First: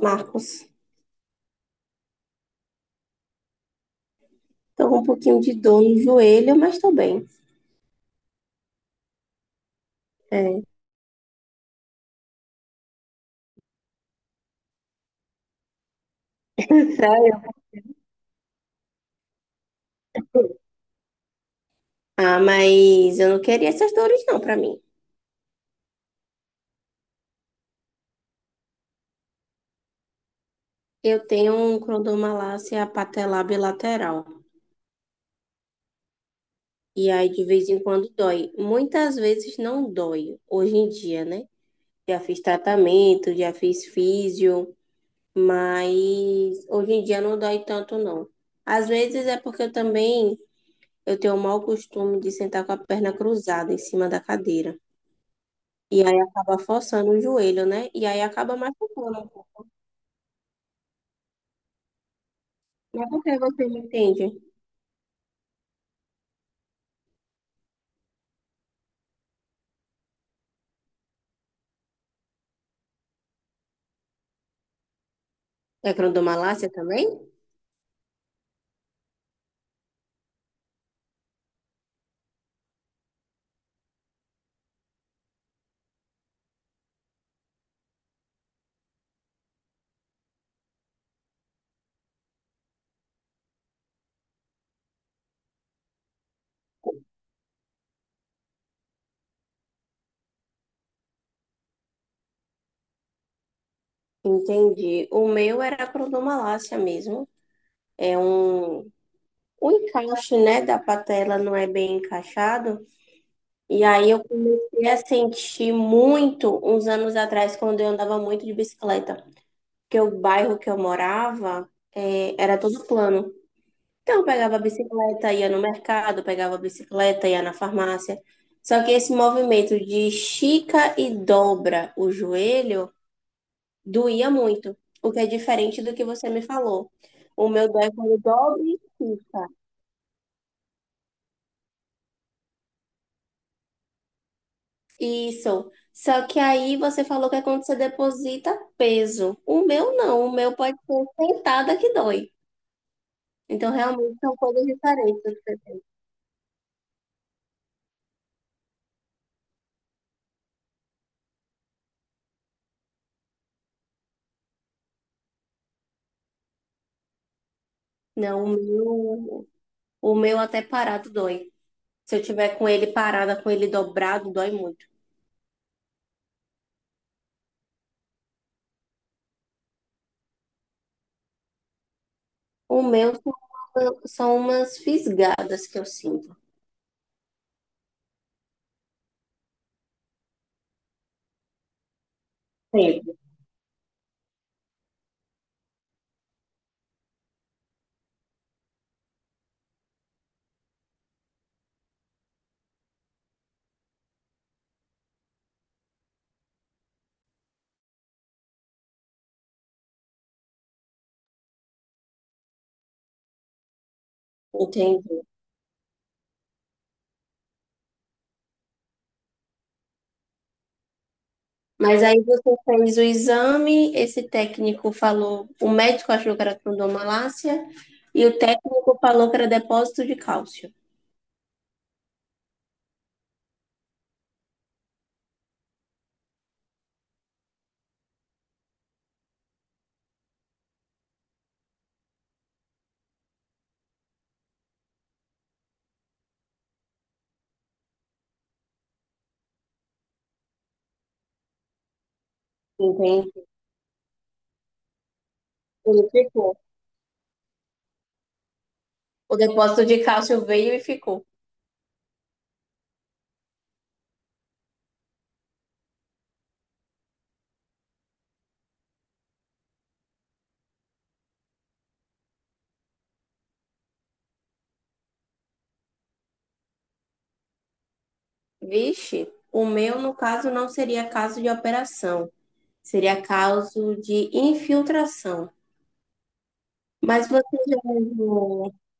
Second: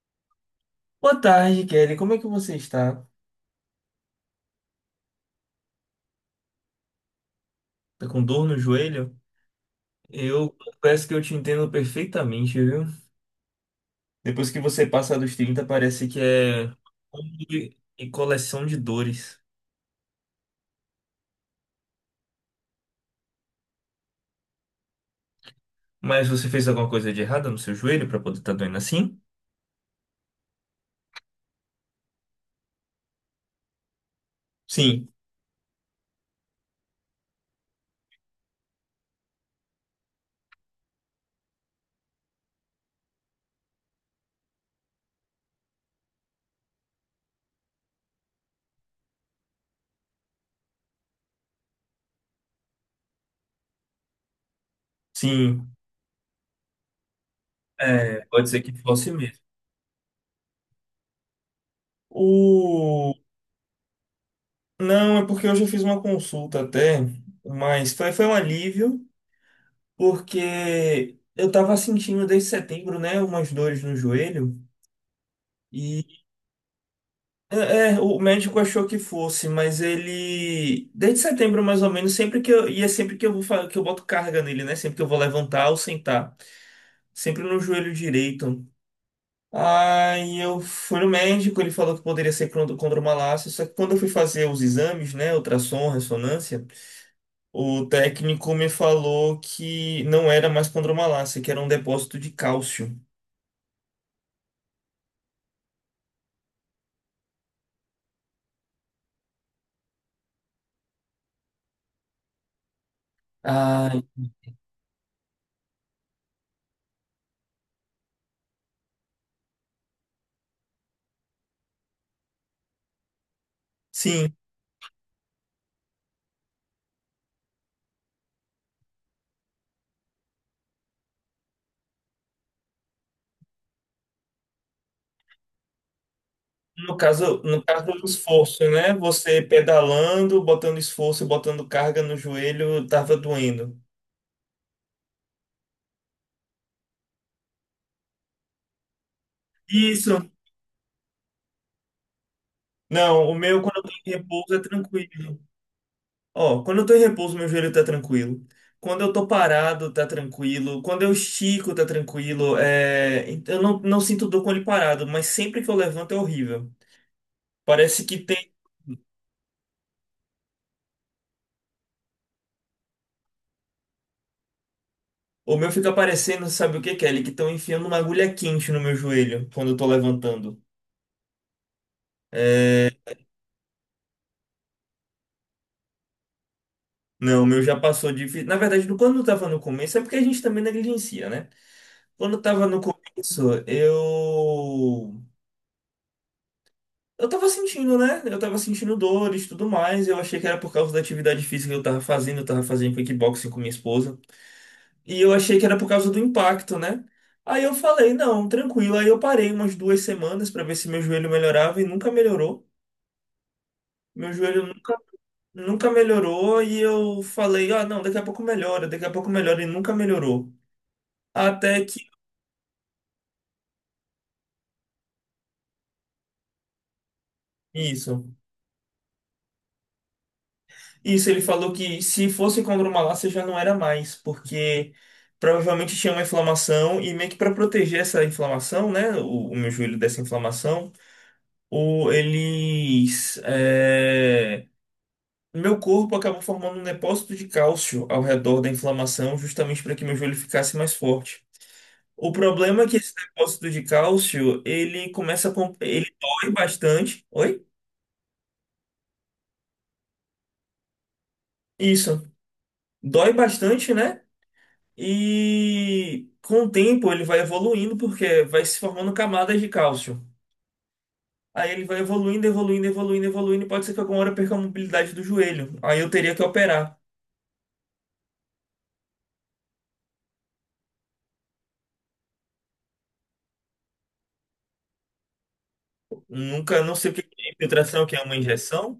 Marcos. Boa tarde, Kelly. Como é que você está? Tô com um pouquinho de dor no joelho, mas tô bem. Tá com dor no joelho? Eu É. confesso que eu te entendo perfeitamente, viu? Depois que você passa dos 30 parece que é Sério? combo e coleção de dores. Ah, mas eu não queria essas dores não pra mim. Mas você fez alguma coisa de errada no seu joelho para poder estar doendo assim? Eu tenho um cronomalácia patelar bilateral. Sim, E aí, de vez em quando, dói. Muitas vezes não dói, hoje em dia, né? Já fiz tratamento, já fiz físio, mas hoje em dia não dói tanto, não. Às vezes é porque eu tenho o mau costume de sentar com a perna cruzada em cima da cadeira. sim. E aí acaba forçando o joelho, né? E É, aí pode acaba ser que fosse machucando. mesmo. Mas O... por que você não entende? Não, é porque eu já fiz uma consulta até, mas foi um alívio, porque eu tava sentindo desde setembro, né, umas dores no joelho. É E crondomalácia também? é, é, o médico achou que fosse, mas ele, desde setembro mais ou menos, sempre que eu, e é sempre que eu vou, que eu boto carga nele, né? Sempre que eu vou levantar ou sentar, sempre no joelho direito. Aí eu fui no médico, ele falou que poderia ser condromalácia, só que quando eu fui fazer os exames, né, ultrassom, ressonância, o técnico me falou que não era mais condromalácia, que era um depósito de cálcio. Entendi. O meu era crondomalácia mesmo. É um, o encaixe, né, da patela não é bem encaixado. E Ah, aí eu comecei a sentir muito uns anos atrás, quando eu andava muito de bicicleta. Porque o bairro que eu morava, era todo plano. Então, eu sim. pegava a bicicleta, ia no mercado, pegava a bicicleta, ia na farmácia. Só que esse movimento de estica e dobra o joelho doía muito, o que é diferente do que você me falou. No caso, O no meu caso dói do quando esforço, dobra e né? Você estica. pedalando, botando esforço, botando carga no joelho, tava doendo. Isso. Só que aí você falou que é quando você deposita peso. O meu não, Isso. o meu pode ser sentada que dói. Não, o meu Então, quando eu tô em realmente são repouso é coisas diferentes. tranquilo. Ó, quando eu tô em repouso, meu joelho tá tranquilo. Quando eu tô parado, tá tranquilo. Quando eu estico, tá tranquilo. É, eu não sinto dor com ele parado, mas sempre que eu levanto é horrível. Parece que Não, o tem. meu, o meu até parado dói. Se eu tiver com ele parada, com ele dobrado, dói muito. O meu fica parecendo, sabe o que, Kelly? Que estão enfiando uma agulha quente no meu joelho quando eu tô levantando. O meu são, são umas fisgadas que eu sinto. Não, o meu já passou de. Na verdade, quando eu tava no começo, é porque a gente também negligencia, né? Quando eu tava no Sempre, começo, eu. Eu tava sentindo, né? Eu tava sentindo dores e tudo mais. Eu achei que era por causa da atividade física que eu tava fazendo. Eu tava fazendo kickboxing com minha esposa. E eu achei que era por causa do impacto, né? Aí eu falei, não, tranquilo. Aí eu parei umas 2 semanas pra ver se meu joelho melhorava e nunca melhorou. Meu joelho entendi. nunca melhorou. E eu falei, ah, não, daqui a pouco melhora, daqui a pouco melhora e nunca melhorou. Até Mas que aí você fez o exame, esse técnico falou, o médico achou que era trondomalácia e isso. o técnico falou que era depósito de cálcio. Isso, ele falou que se fosse condromalácia já não era mais, porque provavelmente tinha uma inflamação e meio que para proteger essa inflamação, né, o meu joelho dessa inflamação, o, eles, é, meu corpo acabou formando um depósito de cálcio ao redor da inflamação, justamente para que meu joelho ficasse mais forte. O problema é que esse Entendi. depósito de cálcio, ele começa Ele ele dói ficou. bastante. Oi? O depósito de cálcio veio e ficou. Isso. Dói bastante, né? E com o tempo ele vai evoluindo porque vai se formando camadas de cálcio. Aí ele vai evoluindo, evoluindo, evoluindo, evoluindo. E pode ser que alguma hora eu perca a mobilidade do joelho. Aí eu teria que operar. Vixe, o meu, no caso, não seria caso de operação, seria caso de infiltração. Nunca, não sei o que Mas que é você já infiltração, o que é uma viu. injeção.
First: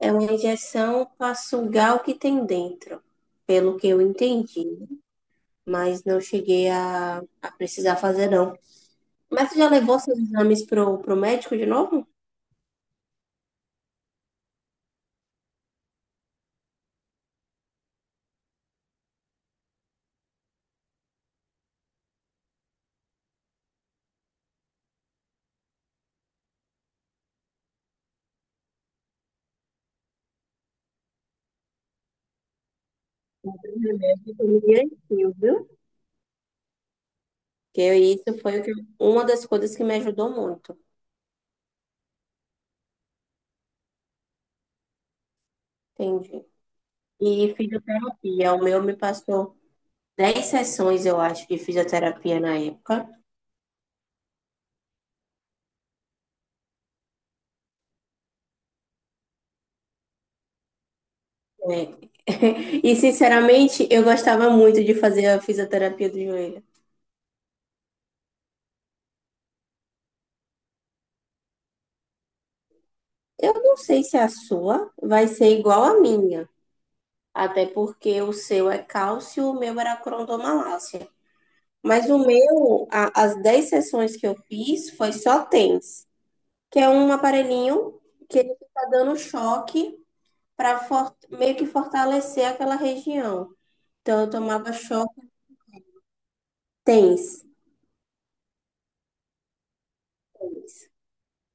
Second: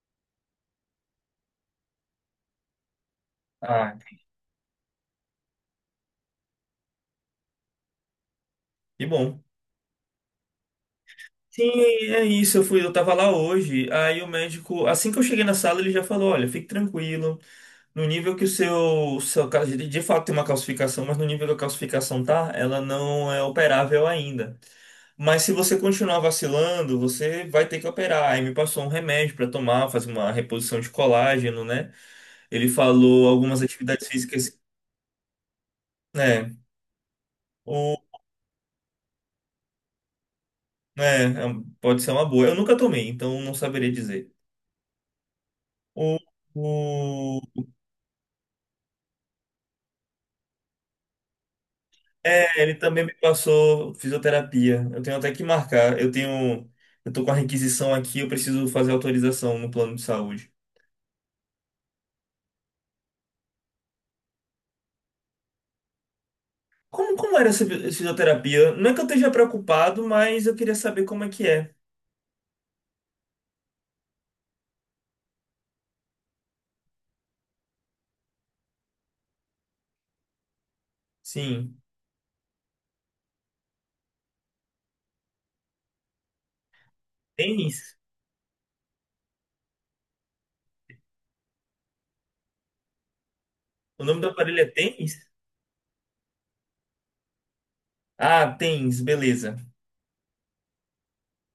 É uma injeção para sugar o que tem dentro, pelo que Ah, eu entendi. Mas não cheguei a precisar fazer, não. que bom. Mas você já levou seus exames pro médico de Sim, novo? é isso. Eu fui, eu tava lá hoje. Aí o médico, assim que eu cheguei na sala, ele já falou: olha, fique tranquilo. No nível que o seu de fato tem uma calcificação, mas no nível que a calcificação tá, ela não é operável ainda. Mas se você continuar vacilando, você vai ter que operar. Aí me passou um remédio para tomar, fazer uma reposição de colágeno, né? Ele falou O algumas atividades remédio físicas, foi direitinho, viu? né? Porque O, isso foi o que- Uma das coisas que me ajudou muito. né, é pode ser uma boa. Eu nunca tomei, então não saberia dizer. O, Entendi. o, E fisioterapia. O meu me passou 10 sessões, eu acho, de fisioterapia na é, ele também época. me passou fisioterapia. Eu tenho até que marcar. Eu tenho, eu tô com a requisição aqui, eu preciso fazer autorização no plano de saúde. É. E, sinceramente, eu gostava muito de fazer a fisioterapia do joelho. Como era essa fisioterapia? Não é que eu esteja preocupado, mas eu queria saber como é que é. Eu não sei se a sua vai ser igual à minha, até porque o seu é cálcio, o meu era crondomalácia. Sim. Mas o meu, as 10 sessões que eu fiz foi só TENS, que é um Tênis? aparelhinho que ele fica dando choque para meio que fortalecer aquela região. O nome Então do eu aparelho é tomava tênis? choque TENS. Ah, tênis, beleza. TENS.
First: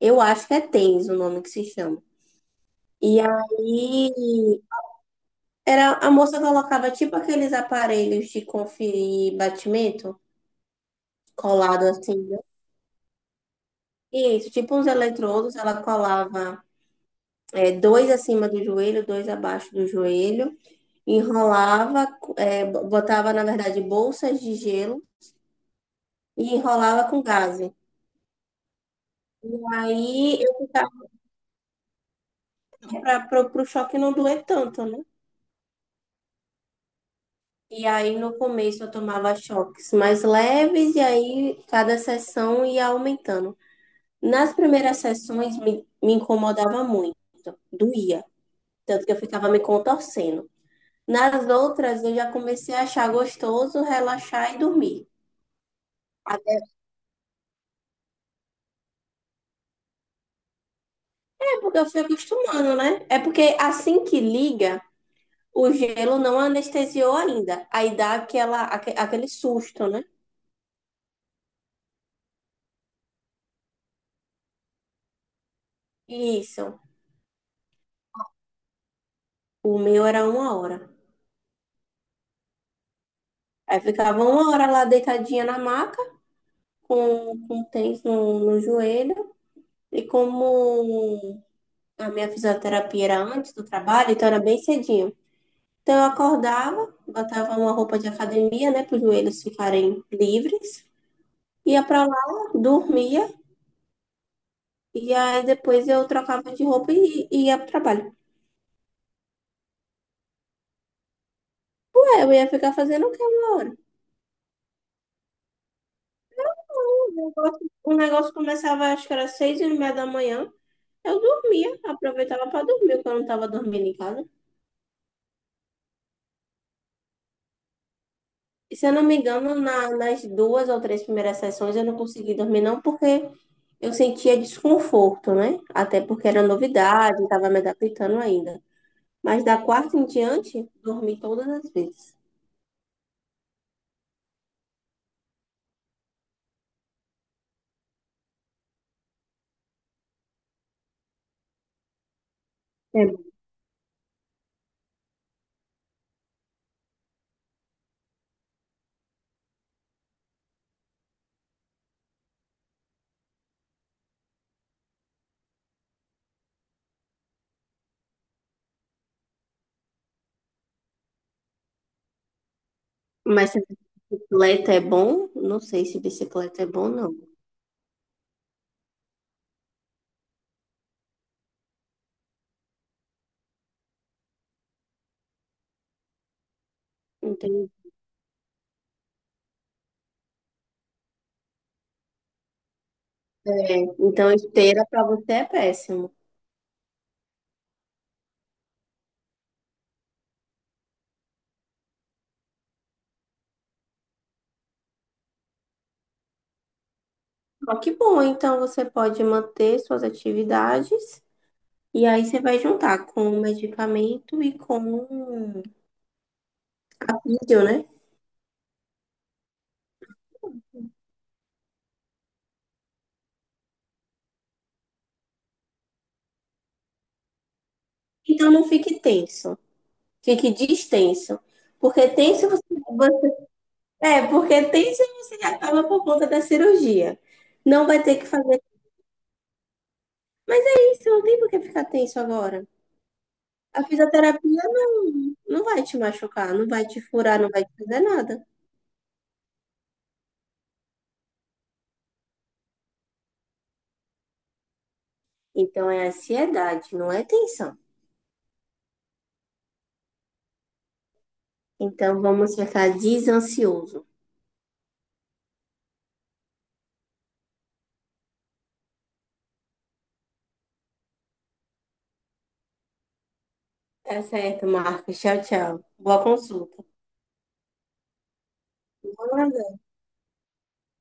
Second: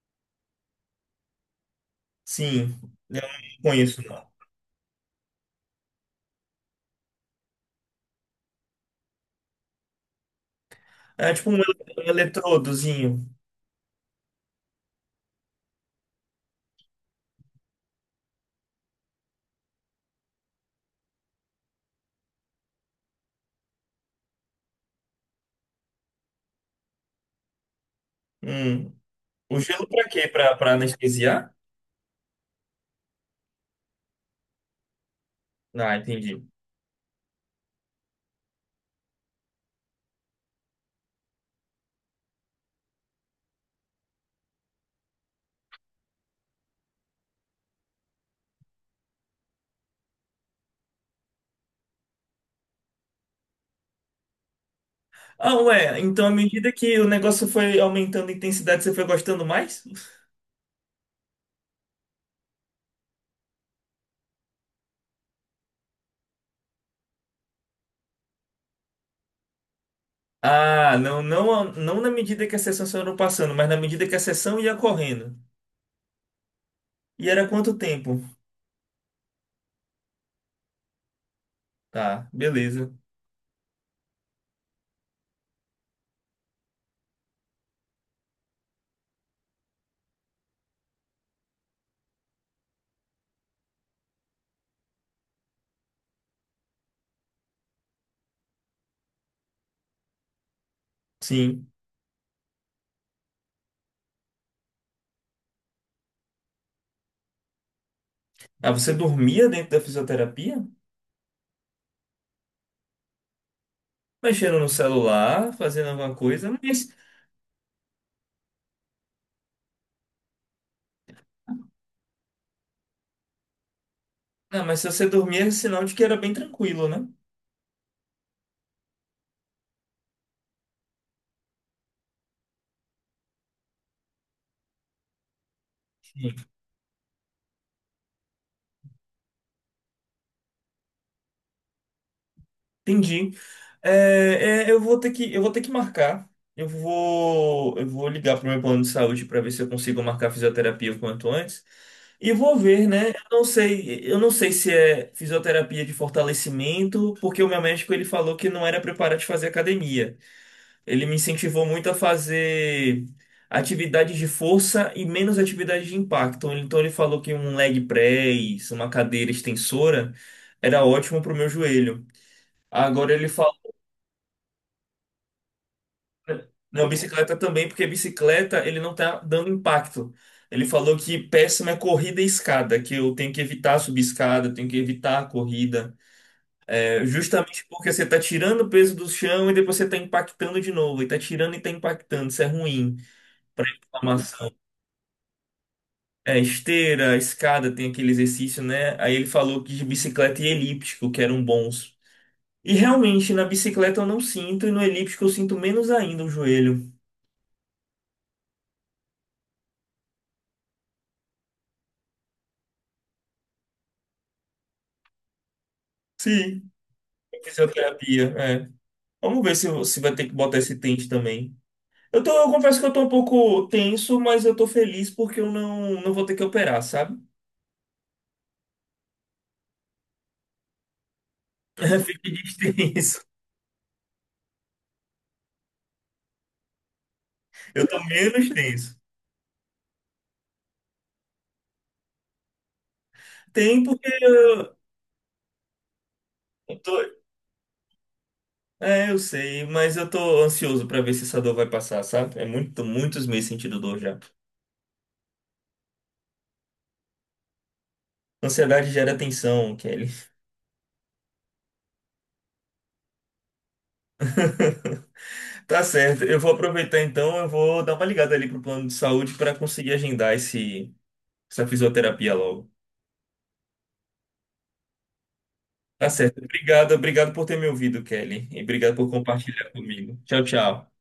Eu acho que é TENS o nome que se chama. Sim, E eu não conheço, não. aí era a moça colocava tipo aqueles aparelhos de conferir batimento, É tipo colado um assim, né? eletrodozinho. Isso, tipo uns eletrodos, ela colava, é, dois acima do joelho, dois abaixo do joelho, enrolava, é, botava, na verdade, bolsas de gelo e enrolava com gaze. Hum. O gelo pra quê? Aí eu Pra anestesiar? ficava para o choque não doer tanto, né? Ah, entendi. E aí no começo eu tomava choques mais leves e aí cada sessão ia aumentando. Nas primeiras sessões me incomodava muito, doía, tanto que eu ficava me contorcendo. Nas outras, eu já comecei a achar gostoso, relaxar e dormir. Ah, ué, então à Até medida que o negócio foi aumentando a intensidade, você foi gostando mais? é porque eu fui acostumando, né? É porque assim que liga, o gelo não anestesiou ainda. Aí dá aquele susto, né? Ah, não na medida que a sessão foram passando, mas na medida que a sessão ia correndo. Isso. E era quanto tempo? O meu era 1 hora. Tá, beleza. Aí ficava 1 hora lá deitadinha na maca, com tens no joelho. E como a minha fisioterapia era antes do trabalho, então era bem cedinho. Então, eu acordava, botava uma roupa de academia, né, para os joelhos ficarem livres, Sim. ia para lá, dormia, e aí depois eu trocava de roupa e ia para o trabalho. Ah, você dormia dentro da fisioterapia? Ué, eu ia ficar fazendo o quê 1 hora? Mexendo no celular, fazendo alguma coisa, mas, O negócio começava, acho que era 6:30 da manhã, eu dormia, aproveitava para dormir, porque eu não estava dormindo em casa. não, mas se você dormir é sinal de que era bem tranquilo, né? E se eu não me engano, nas duas ou três primeiras sessões eu não consegui dormir, não, porque eu sentia desconforto, né? Até porque era Sim. novidade, estava me adaptando ainda. Mas da quarta em diante, dormi todas as vezes. Entendi. É, eu vou ter eu vou ter que marcar. Eu vou ligar pro meu plano de saúde para ver se eu consigo marcar fisioterapia o quanto antes. E vou ver, né? É. Eu não eu não sei se é fisioterapia de fortalecimento, porque o meu médico ele falou que não era preparado de fazer academia. Ele me incentivou muito a fazer atividades de força e menos atividades de impacto. Então ele falou que um leg press, uma cadeira extensora, era ótimo para o meu joelho. Agora ele Mas falou, se bicicleta é bom, não sei se bicicleta é não, bom, não. bicicleta também, porque bicicleta ele não tá dando impacto. Ele falou que péssima é corrida e escada, que eu tenho que evitar subir escada, eu tenho que evitar a corrida. É, justamente Entendi. porque você tá tirando o peso do chão e depois você tá impactando de novo, e tá tirando e tá impactando, isso é ruim para É, então, inflamação. esteira para você é péssimo. É, esteira, escada, tem aquele exercício, né? Aí ele falou que de bicicleta e elíptico, que eram bons. E realmente, na bicicleta eu não sinto, e no elíptico eu sinto menos ainda o joelho. Só que bom, então você pode manter suas atividades e aí você vai juntar com o medicamento e com Sim. a Em vídeo, né? Fisioterapia, é. Vamos ver se, se vai ter que botar esse tente também. Eu confesso que eu tô um pouco tenso, mas eu tô feliz porque eu não vou ter que operar, sabe? Então não fique tenso, fique distenso. Porque tenso Fiquei você, tenso. você- é, porque tenso você acaba por conta da cirurgia. Não Eu vai tô ter que menos fazer. tenso. Mas é isso, não tem por que ficar tenso agora. A Tem porque fisioterapia não, não vai te machucar, não vai tô, te furar, não vai te fazer nada. é, eu sei, mas eu tô ansioso pra ver se essa dor vai passar, sabe? É muitos meses sentindo dor já. Então é ansiedade, não é tensão. Ansiedade gera tensão, Kelly. Então vamos ficar desansioso. Tá certo. Eu vou aproveitar então, eu vou dar uma ligada ali pro plano de saúde pra conseguir agendar esse essa fisioterapia logo. Tá certo, Marcos. Tchau, tchau. Tá Boa certo. consulta. Obrigado, obrigado por ter me ouvido, Kelly, e obrigado por Boa compartilhar noite. comigo. Tchau, tchau.